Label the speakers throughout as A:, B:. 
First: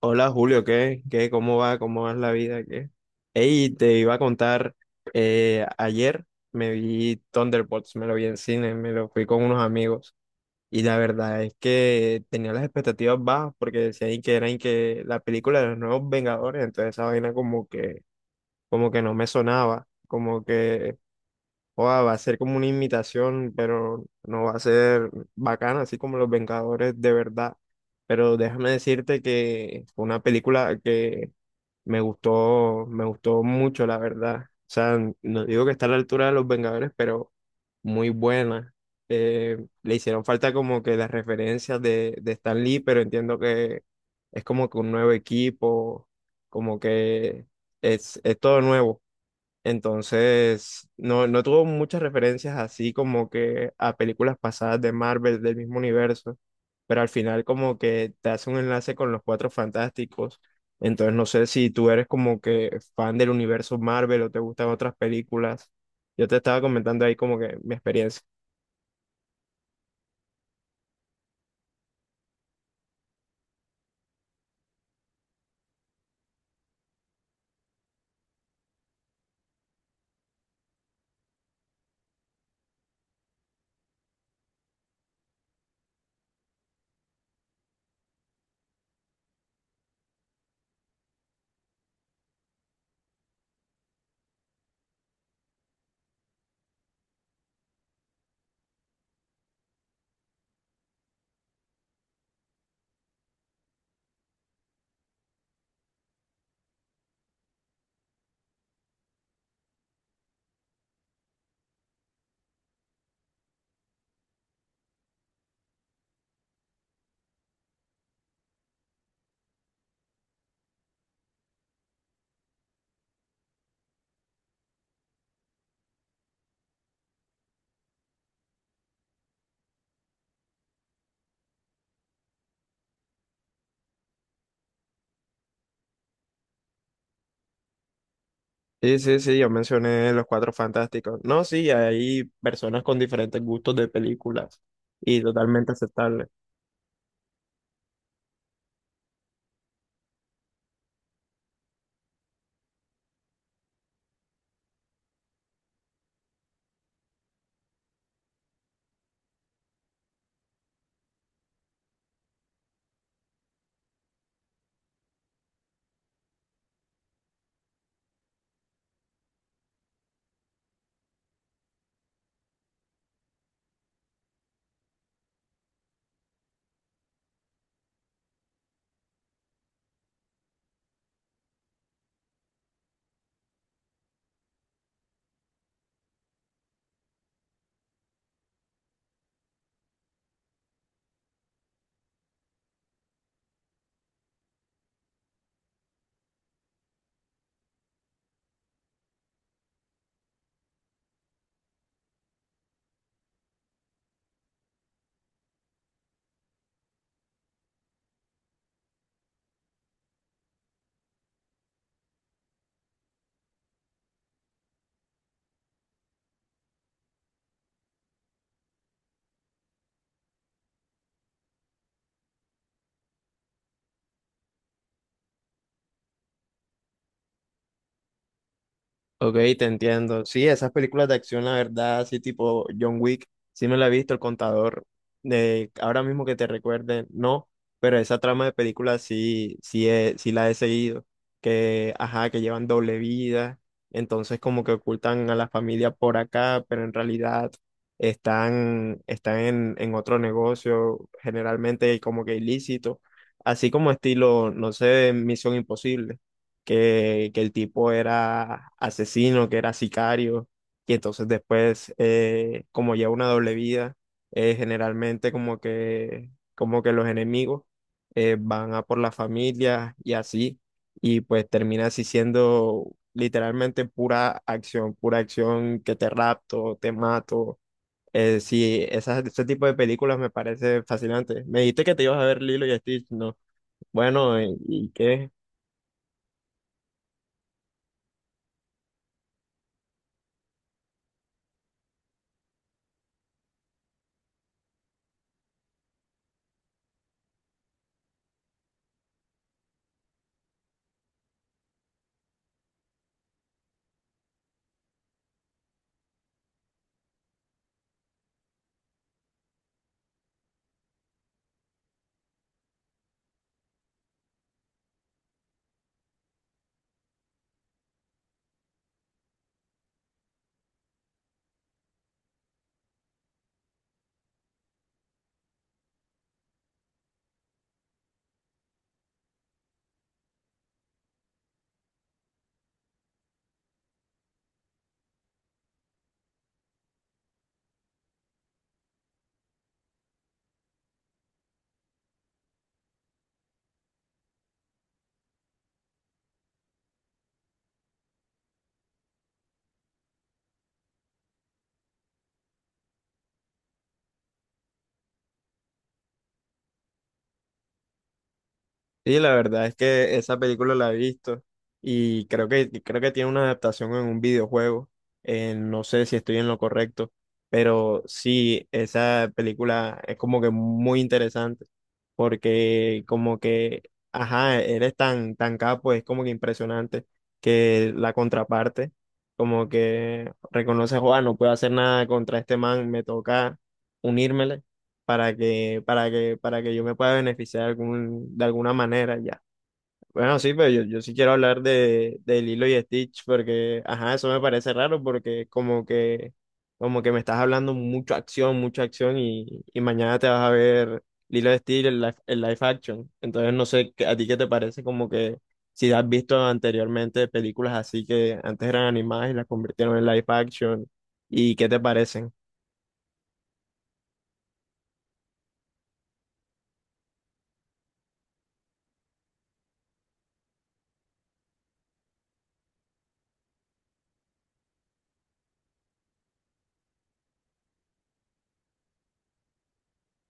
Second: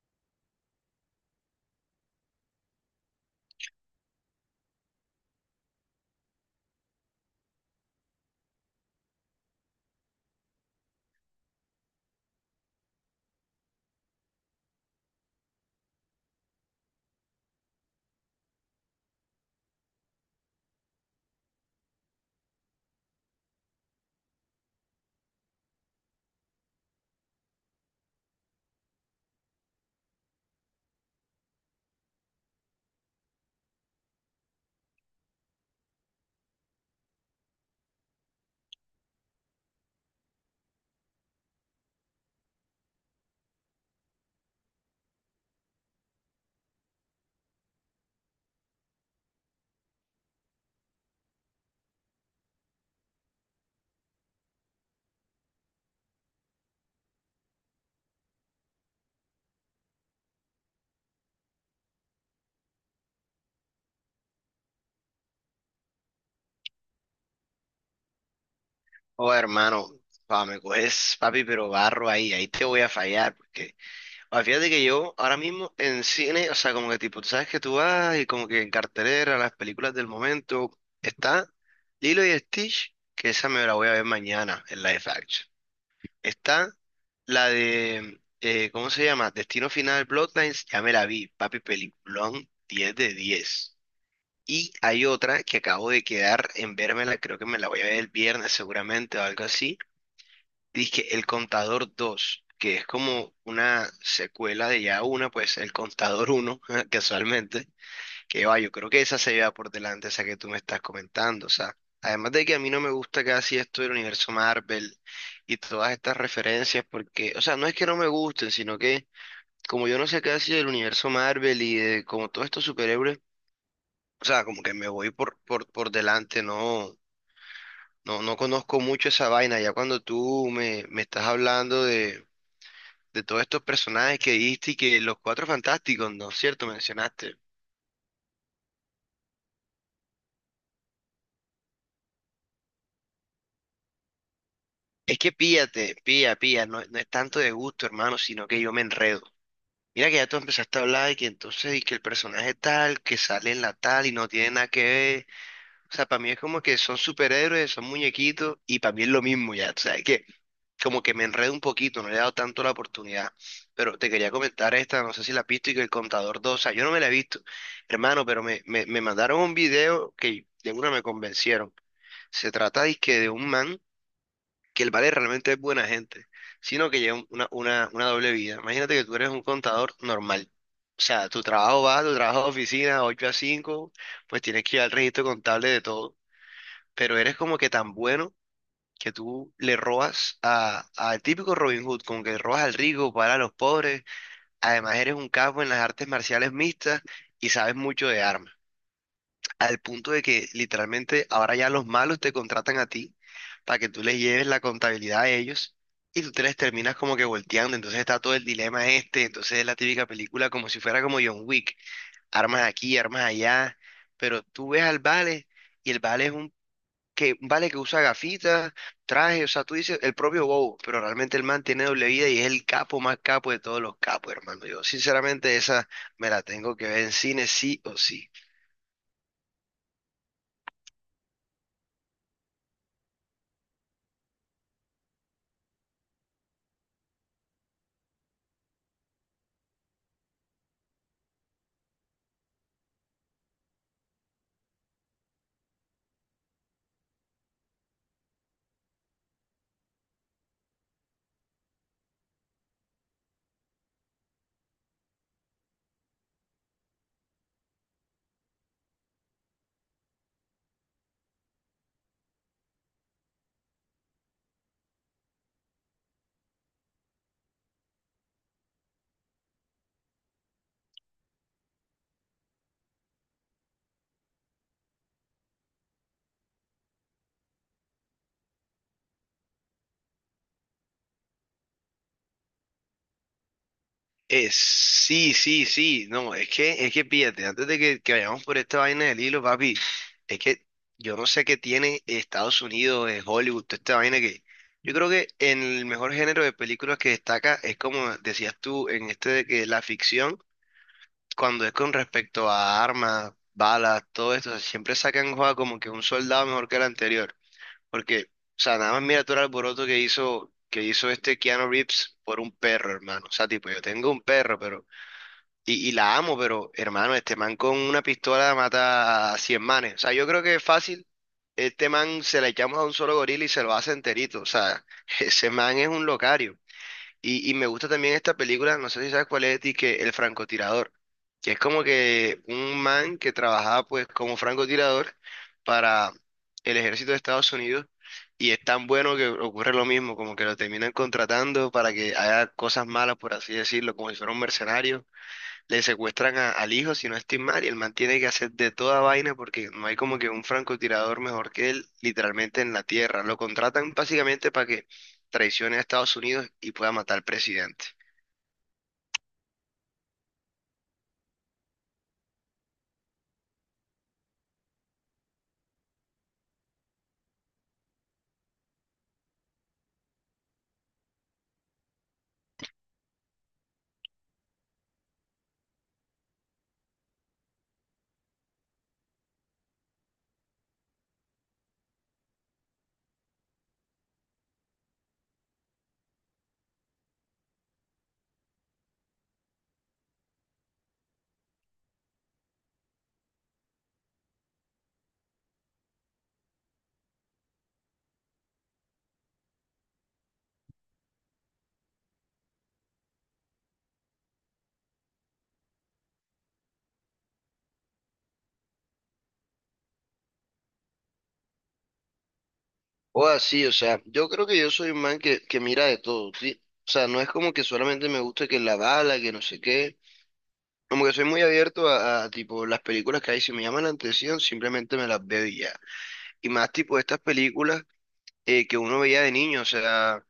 A: Hola Julio, ¿qué? ¿Qué? ¿Cómo va? ¿Cómo va la vida? ¿Qué? Ey, te iba a contar, ayer me vi Thunderbolts, me lo vi en cine, me lo fui con unos amigos y la verdad es que tenía las expectativas bajas porque decían que eran que la película de los nuevos Vengadores, entonces esa vaina como que no me sonaba, como que Oa, va a ser como una imitación, pero no va a ser bacana, así como Los Vengadores de verdad. Pero déjame decirte que fue una película que me gustó mucho, la verdad. O sea, no digo que está a la altura de Los Vengadores, pero muy buena. Le hicieron falta como que las referencias de Stan Lee, pero entiendo que es como que un nuevo equipo, como que es todo nuevo. Entonces, no tuvo muchas referencias así como que a películas pasadas de Marvel del mismo universo, pero al final como que te hace un enlace con los Cuatro Fantásticos. Entonces, no sé si tú eres como que fan del universo Marvel o te gustan otras películas. Yo te estaba comentando ahí como que mi experiencia.
B: Oh, hermano, pa, me coges, papi, pero barro ahí, ahí te voy a fallar, porque, pa, fíjate que yo ahora mismo en cine, o sea, como que tipo, tú sabes que tú vas y como que en cartelera, las películas del momento, está Lilo y Stitch, que esa me la voy a ver mañana en live action. Está la de, ¿cómo se llama? Destino Final Bloodlines, ya me la vi, papi, peliculón 10 de diez. Y hay otra que acabo de quedar en vérmela, creo que me la voy a ver el viernes seguramente o algo así. Dije, El Contador dos que es como una secuela de ya una, pues El Contador uno casualmente, que va, yo creo que esa se lleva por delante, esa que tú me estás comentando, o sea, además de que a mí no me gusta casi esto del universo Marvel y todas estas referencias, porque, o sea, no es que no me gusten, sino que como yo no sé casi del universo Marvel y de como todos estos superhéroes, o sea, como que me voy por, por delante, no, no, no conozco mucho esa vaina, ya cuando tú me estás hablando de todos estos personajes que diste y que los cuatro fantásticos, ¿no es cierto? Mencionaste.
A: Sí, sí, sí, yo mencioné los Cuatro Fantásticos. No, sí, hay personas con diferentes gustos de películas
B: Es
A: y
B: que
A: totalmente
B: píllate,
A: aceptable.
B: pilla, pilla, no, no es tanto de gusto, hermano, sino que yo me enredo. Mira que ya tú empezaste a hablar y que entonces y que el personaje tal, que sale en la tal y no tiene nada que ver. O sea, para mí es como que son superhéroes, son muñequitos y para mí es lo mismo ya. O sea, que como que me enredo un poquito, no le he dado tanto la oportunidad. Pero te quería comentar esta, no sé si la has visto, y que el Contador dos o sea, yo no me la he visto, hermano, pero me mandaron un video que de una me convencieron. Se trata dizque de un man que el vale realmente es buena gente, sino que lleva una doble vida. Imagínate que tú eres un contador normal. O sea, tu trabajo va, tu trabajo de oficina, 8 a 5 pues tienes que ir al registro contable de todo. Pero eres como que tan bueno que tú le robas al típico Robin Hood, como que le robas al rico para a los pobres. Además, eres un capo en las artes marciales mixtas y sabes mucho de armas. Al punto de que literalmente ahora ya los malos te contratan a ti para que tú les lleves la contabilidad a ellos y tú te les terminas como que volteando. Entonces está todo el dilema este. Entonces es la típica película como si fuera como John Wick. Armas aquí, armas allá. Pero tú ves al Vale y el Vale es un que vale que usa gafitas, traje, o sea, tú dices el propio Bow, pero realmente el man tiene doble vida y es el capo más capo de todos los capos, hermano. Yo sinceramente esa me la tengo que ver en cine sí o sí.
A: Ok, te entiendo. Sí, esas películas de acción, la verdad, sí, tipo John Wick, sí me la he visto, El Contador, de ahora mismo que te recuerde, no, pero esa trama de películas sí, sí la he seguido, que, ajá, que llevan doble vida, entonces como que ocultan a la familia por acá, pero en realidad están en otro negocio, generalmente como que ilícito, así como estilo, no sé, Misión Imposible que el tipo era asesino, que era sicario, y entonces después, como lleva una doble vida, generalmente como que los enemigos van a por la familia y así, y pues termina así siendo literalmente pura acción que te rapto, te mato. Ese tipo de películas me parece fascinante. Me dijiste que te ibas a ver Lilo y Stitch, ¿no? Bueno,
B: Es
A: ¿y qué?
B: sí, sí, sí, no, es que pídate, antes de que vayamos por esta vaina del hilo, papi, es que yo no sé qué tiene Estados Unidos, Hollywood, toda esta vaina que... Yo creo que en el mejor género de películas que destaca es como decías tú en este de que la ficción cuando es con respecto a armas, balas, todo esto, o sea, siempre sacan juega como que un soldado mejor que el anterior. Porque, o sea, nada más mira todo el alboroto que hizo este Keanu Reeves por un perro, hermano. O sea, tipo, yo tengo un perro, pero, y la amo, pero, hermano, este man con una pistola mata a 100 manes. O sea, yo creo que es fácil. Este man se la echamos a un solo gorila y se lo hace enterito. O sea, ese man es un locario. Y me gusta también esta película, no sé si sabes cuál es, y que El francotirador, que es como que un man que trabajaba pues como francotirador para el ejército de Estados Unidos y es tan bueno que ocurre lo mismo, como que lo terminan contratando para que haga cosas malas, por así decirlo, como si fuera un mercenario le secuestran al hijo, si no estoy mal, y el man tiene que hacer de toda vaina porque no hay como que un francotirador mejor que él, literalmente en la tierra. Lo contratan básicamente para que traicione a Estados Unidos y pueda matar al presidente.
A: Sí, la verdad es que esa película la he visto y creo que tiene una adaptación en un videojuego. No sé si estoy en lo correcto, pero sí, esa película es como que muy interesante porque como que, ajá, eres tan capo, es como que impresionante que la contraparte como que reconoce, Juan, no puedo hacer nada contra este man, me toca unírmele para que yo me pueda beneficiar de, algún, de alguna manera ya. Bueno, sí, pero yo sí quiero hablar de Lilo y Stitch porque, ajá, eso me parece raro porque como que me estás hablando mucha acción y mañana te vas a ver Lilo y Stitch en live action. Entonces no sé, ¿a ti qué te parece? Como que si has visto anteriormente películas así que antes eran animadas y las convirtieron en live action, ¿y qué te parecen?
B: O así, o sea, yo creo que yo soy un man que mira de todo, ¿sí? O sea, no es como que solamente me gusta que la bala, que no sé qué. Como que soy muy abierto a tipo las películas que hay, si me llaman la atención, simplemente me las veo y ya. Y más tipo estas películas que uno veía de niño, o sea,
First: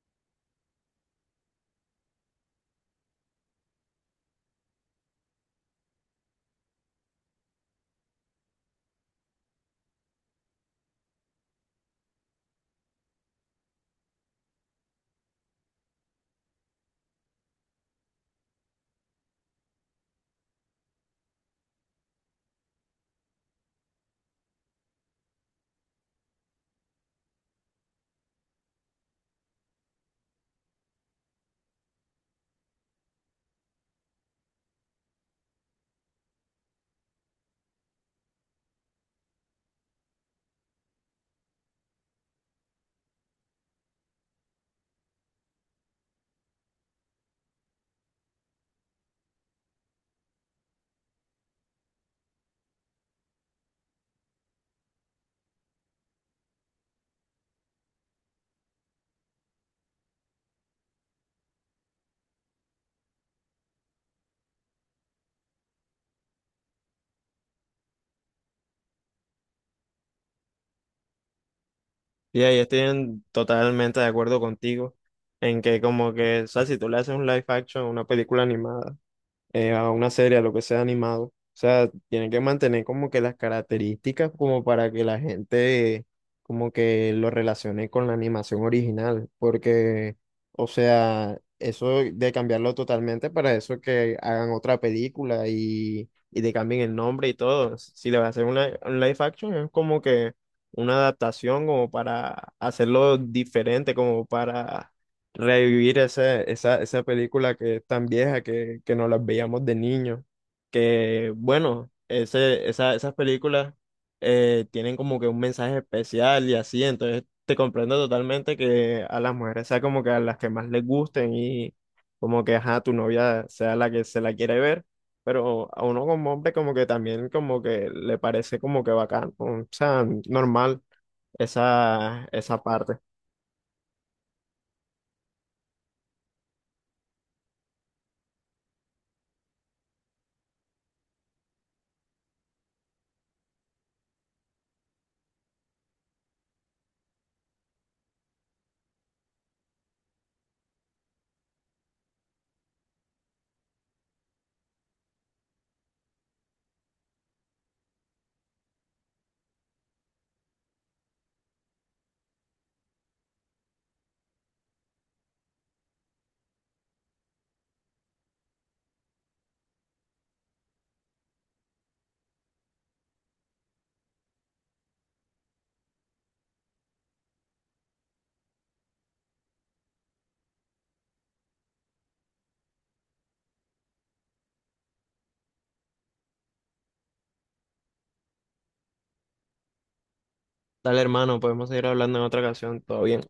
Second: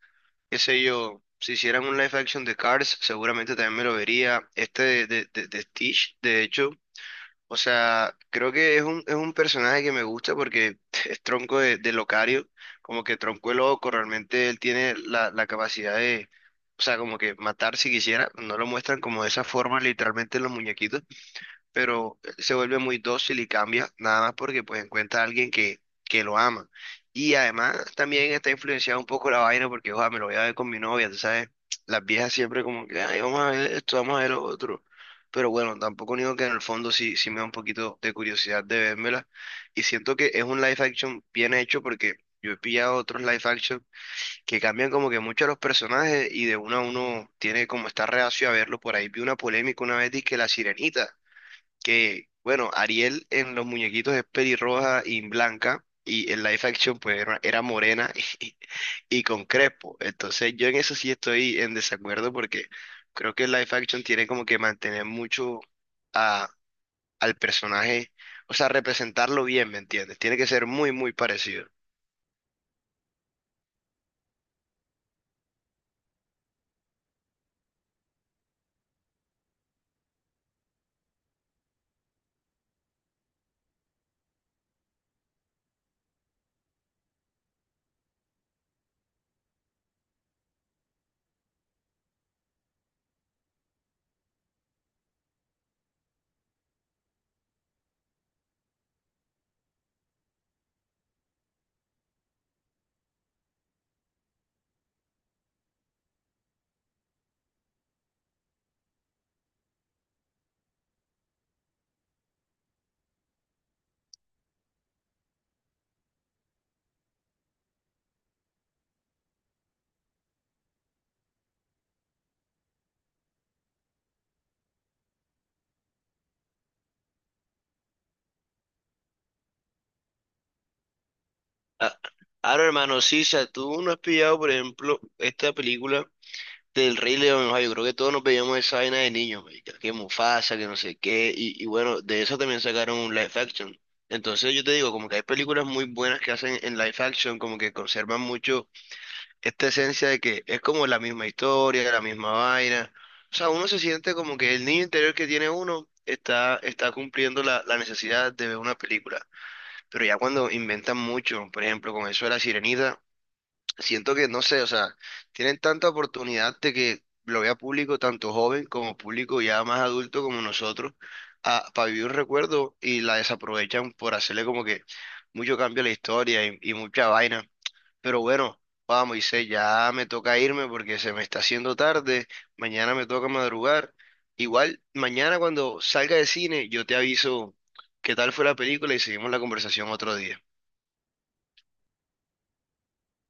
B: qué sé yo, si hicieran un live action de Cars, seguramente también me lo vería. Este de, de Stitch, de hecho, o sea, creo que es un personaje que me gusta porque es tronco de, locario, como que tronco de loco, realmente él tiene la capacidad de, o sea, como que matar si quisiera, no lo muestran como de esa forma literalmente en los muñequitos pero se vuelve muy dócil y cambia, nada más porque pues encuentra a alguien que lo ama. Y además también está influenciado un poco la vaina porque, ojalá, me lo voy a ver con mi novia, tú sabes, las viejas siempre como que, ay, vamos a ver esto, vamos a ver lo otro. Pero bueno, tampoco digo que en el fondo sí, sí me da un poquito de curiosidad de vérmela. Y siento que es un live action bien hecho porque yo he pillado otros live action que cambian como que mucho a los personajes y de uno a uno tiene como esta reacio a verlo. Por ahí vi una polémica una vez, que la sirenita que, bueno, Ariel en los muñequitos es pelirroja y blanca, y en live action pues era morena y, y con crespo. Entonces yo en eso sí estoy en desacuerdo porque creo que el live action tiene como que mantener mucho a, al personaje, o sea, representarlo bien, ¿me entiendes? Tiene que ser muy, muy parecido.
A: Totalmente de acuerdo contigo en que como que, o sea, si tú le haces un live action a una película animada, a una serie, a lo que sea animado. O sea, tienen que mantener como que las características como para que la gente como que lo relacione con la animación original, porque, o sea, eso de cambiarlo totalmente para eso que hagan otra película y te cambien el nombre y todo. Si le vas a hacer un live action es como que una adaptación como para hacerlo diferente, como para revivir esa película que es tan vieja que nos las veíamos de niños. Que bueno, esas películas tienen como que un mensaje especial y así, entonces te comprendo totalmente que a las mujeres sea como que a las que más les gusten y como que ajá, tu novia sea la que se la quiere ver. Pero a uno como hombre como que también como que le parece como que bacán, o sea, normal
B: Ah,
A: esa
B: ahora,
A: parte.
B: hermano, sí, o sea, tú no has pillado, por ejemplo, esta película del Rey León, o sea, yo creo que todos nos veíamos esa vaina de niños, marica, que Mufasa, que no sé qué, y bueno, de eso también sacaron un live action. Entonces yo te digo, como que hay películas muy buenas que hacen en live action, como que conservan mucho esta esencia de que es como la misma historia, la misma vaina. O sea, uno se siente como que el niño interior que tiene uno está cumpliendo la necesidad de ver una película. Pero ya cuando inventan mucho, por ejemplo, con eso de la Sirenita siento que, no sé, o sea, tienen tanta oportunidad de que lo vea público, tanto joven como público ya más adulto como nosotros, para vivir un recuerdo y la desaprovechan por hacerle como que mucho cambio a la historia y mucha vaina. Pero bueno, vamos, Moisés, ya me toca irme porque se me está haciendo tarde, mañana me toca madrugar. Igual, mañana cuando salga de cine, yo te aviso qué tal fue la película y seguimos la conversación otro día.
A: Dale, hermano, podemos seguir hablando en otra ocasión. Todo bien.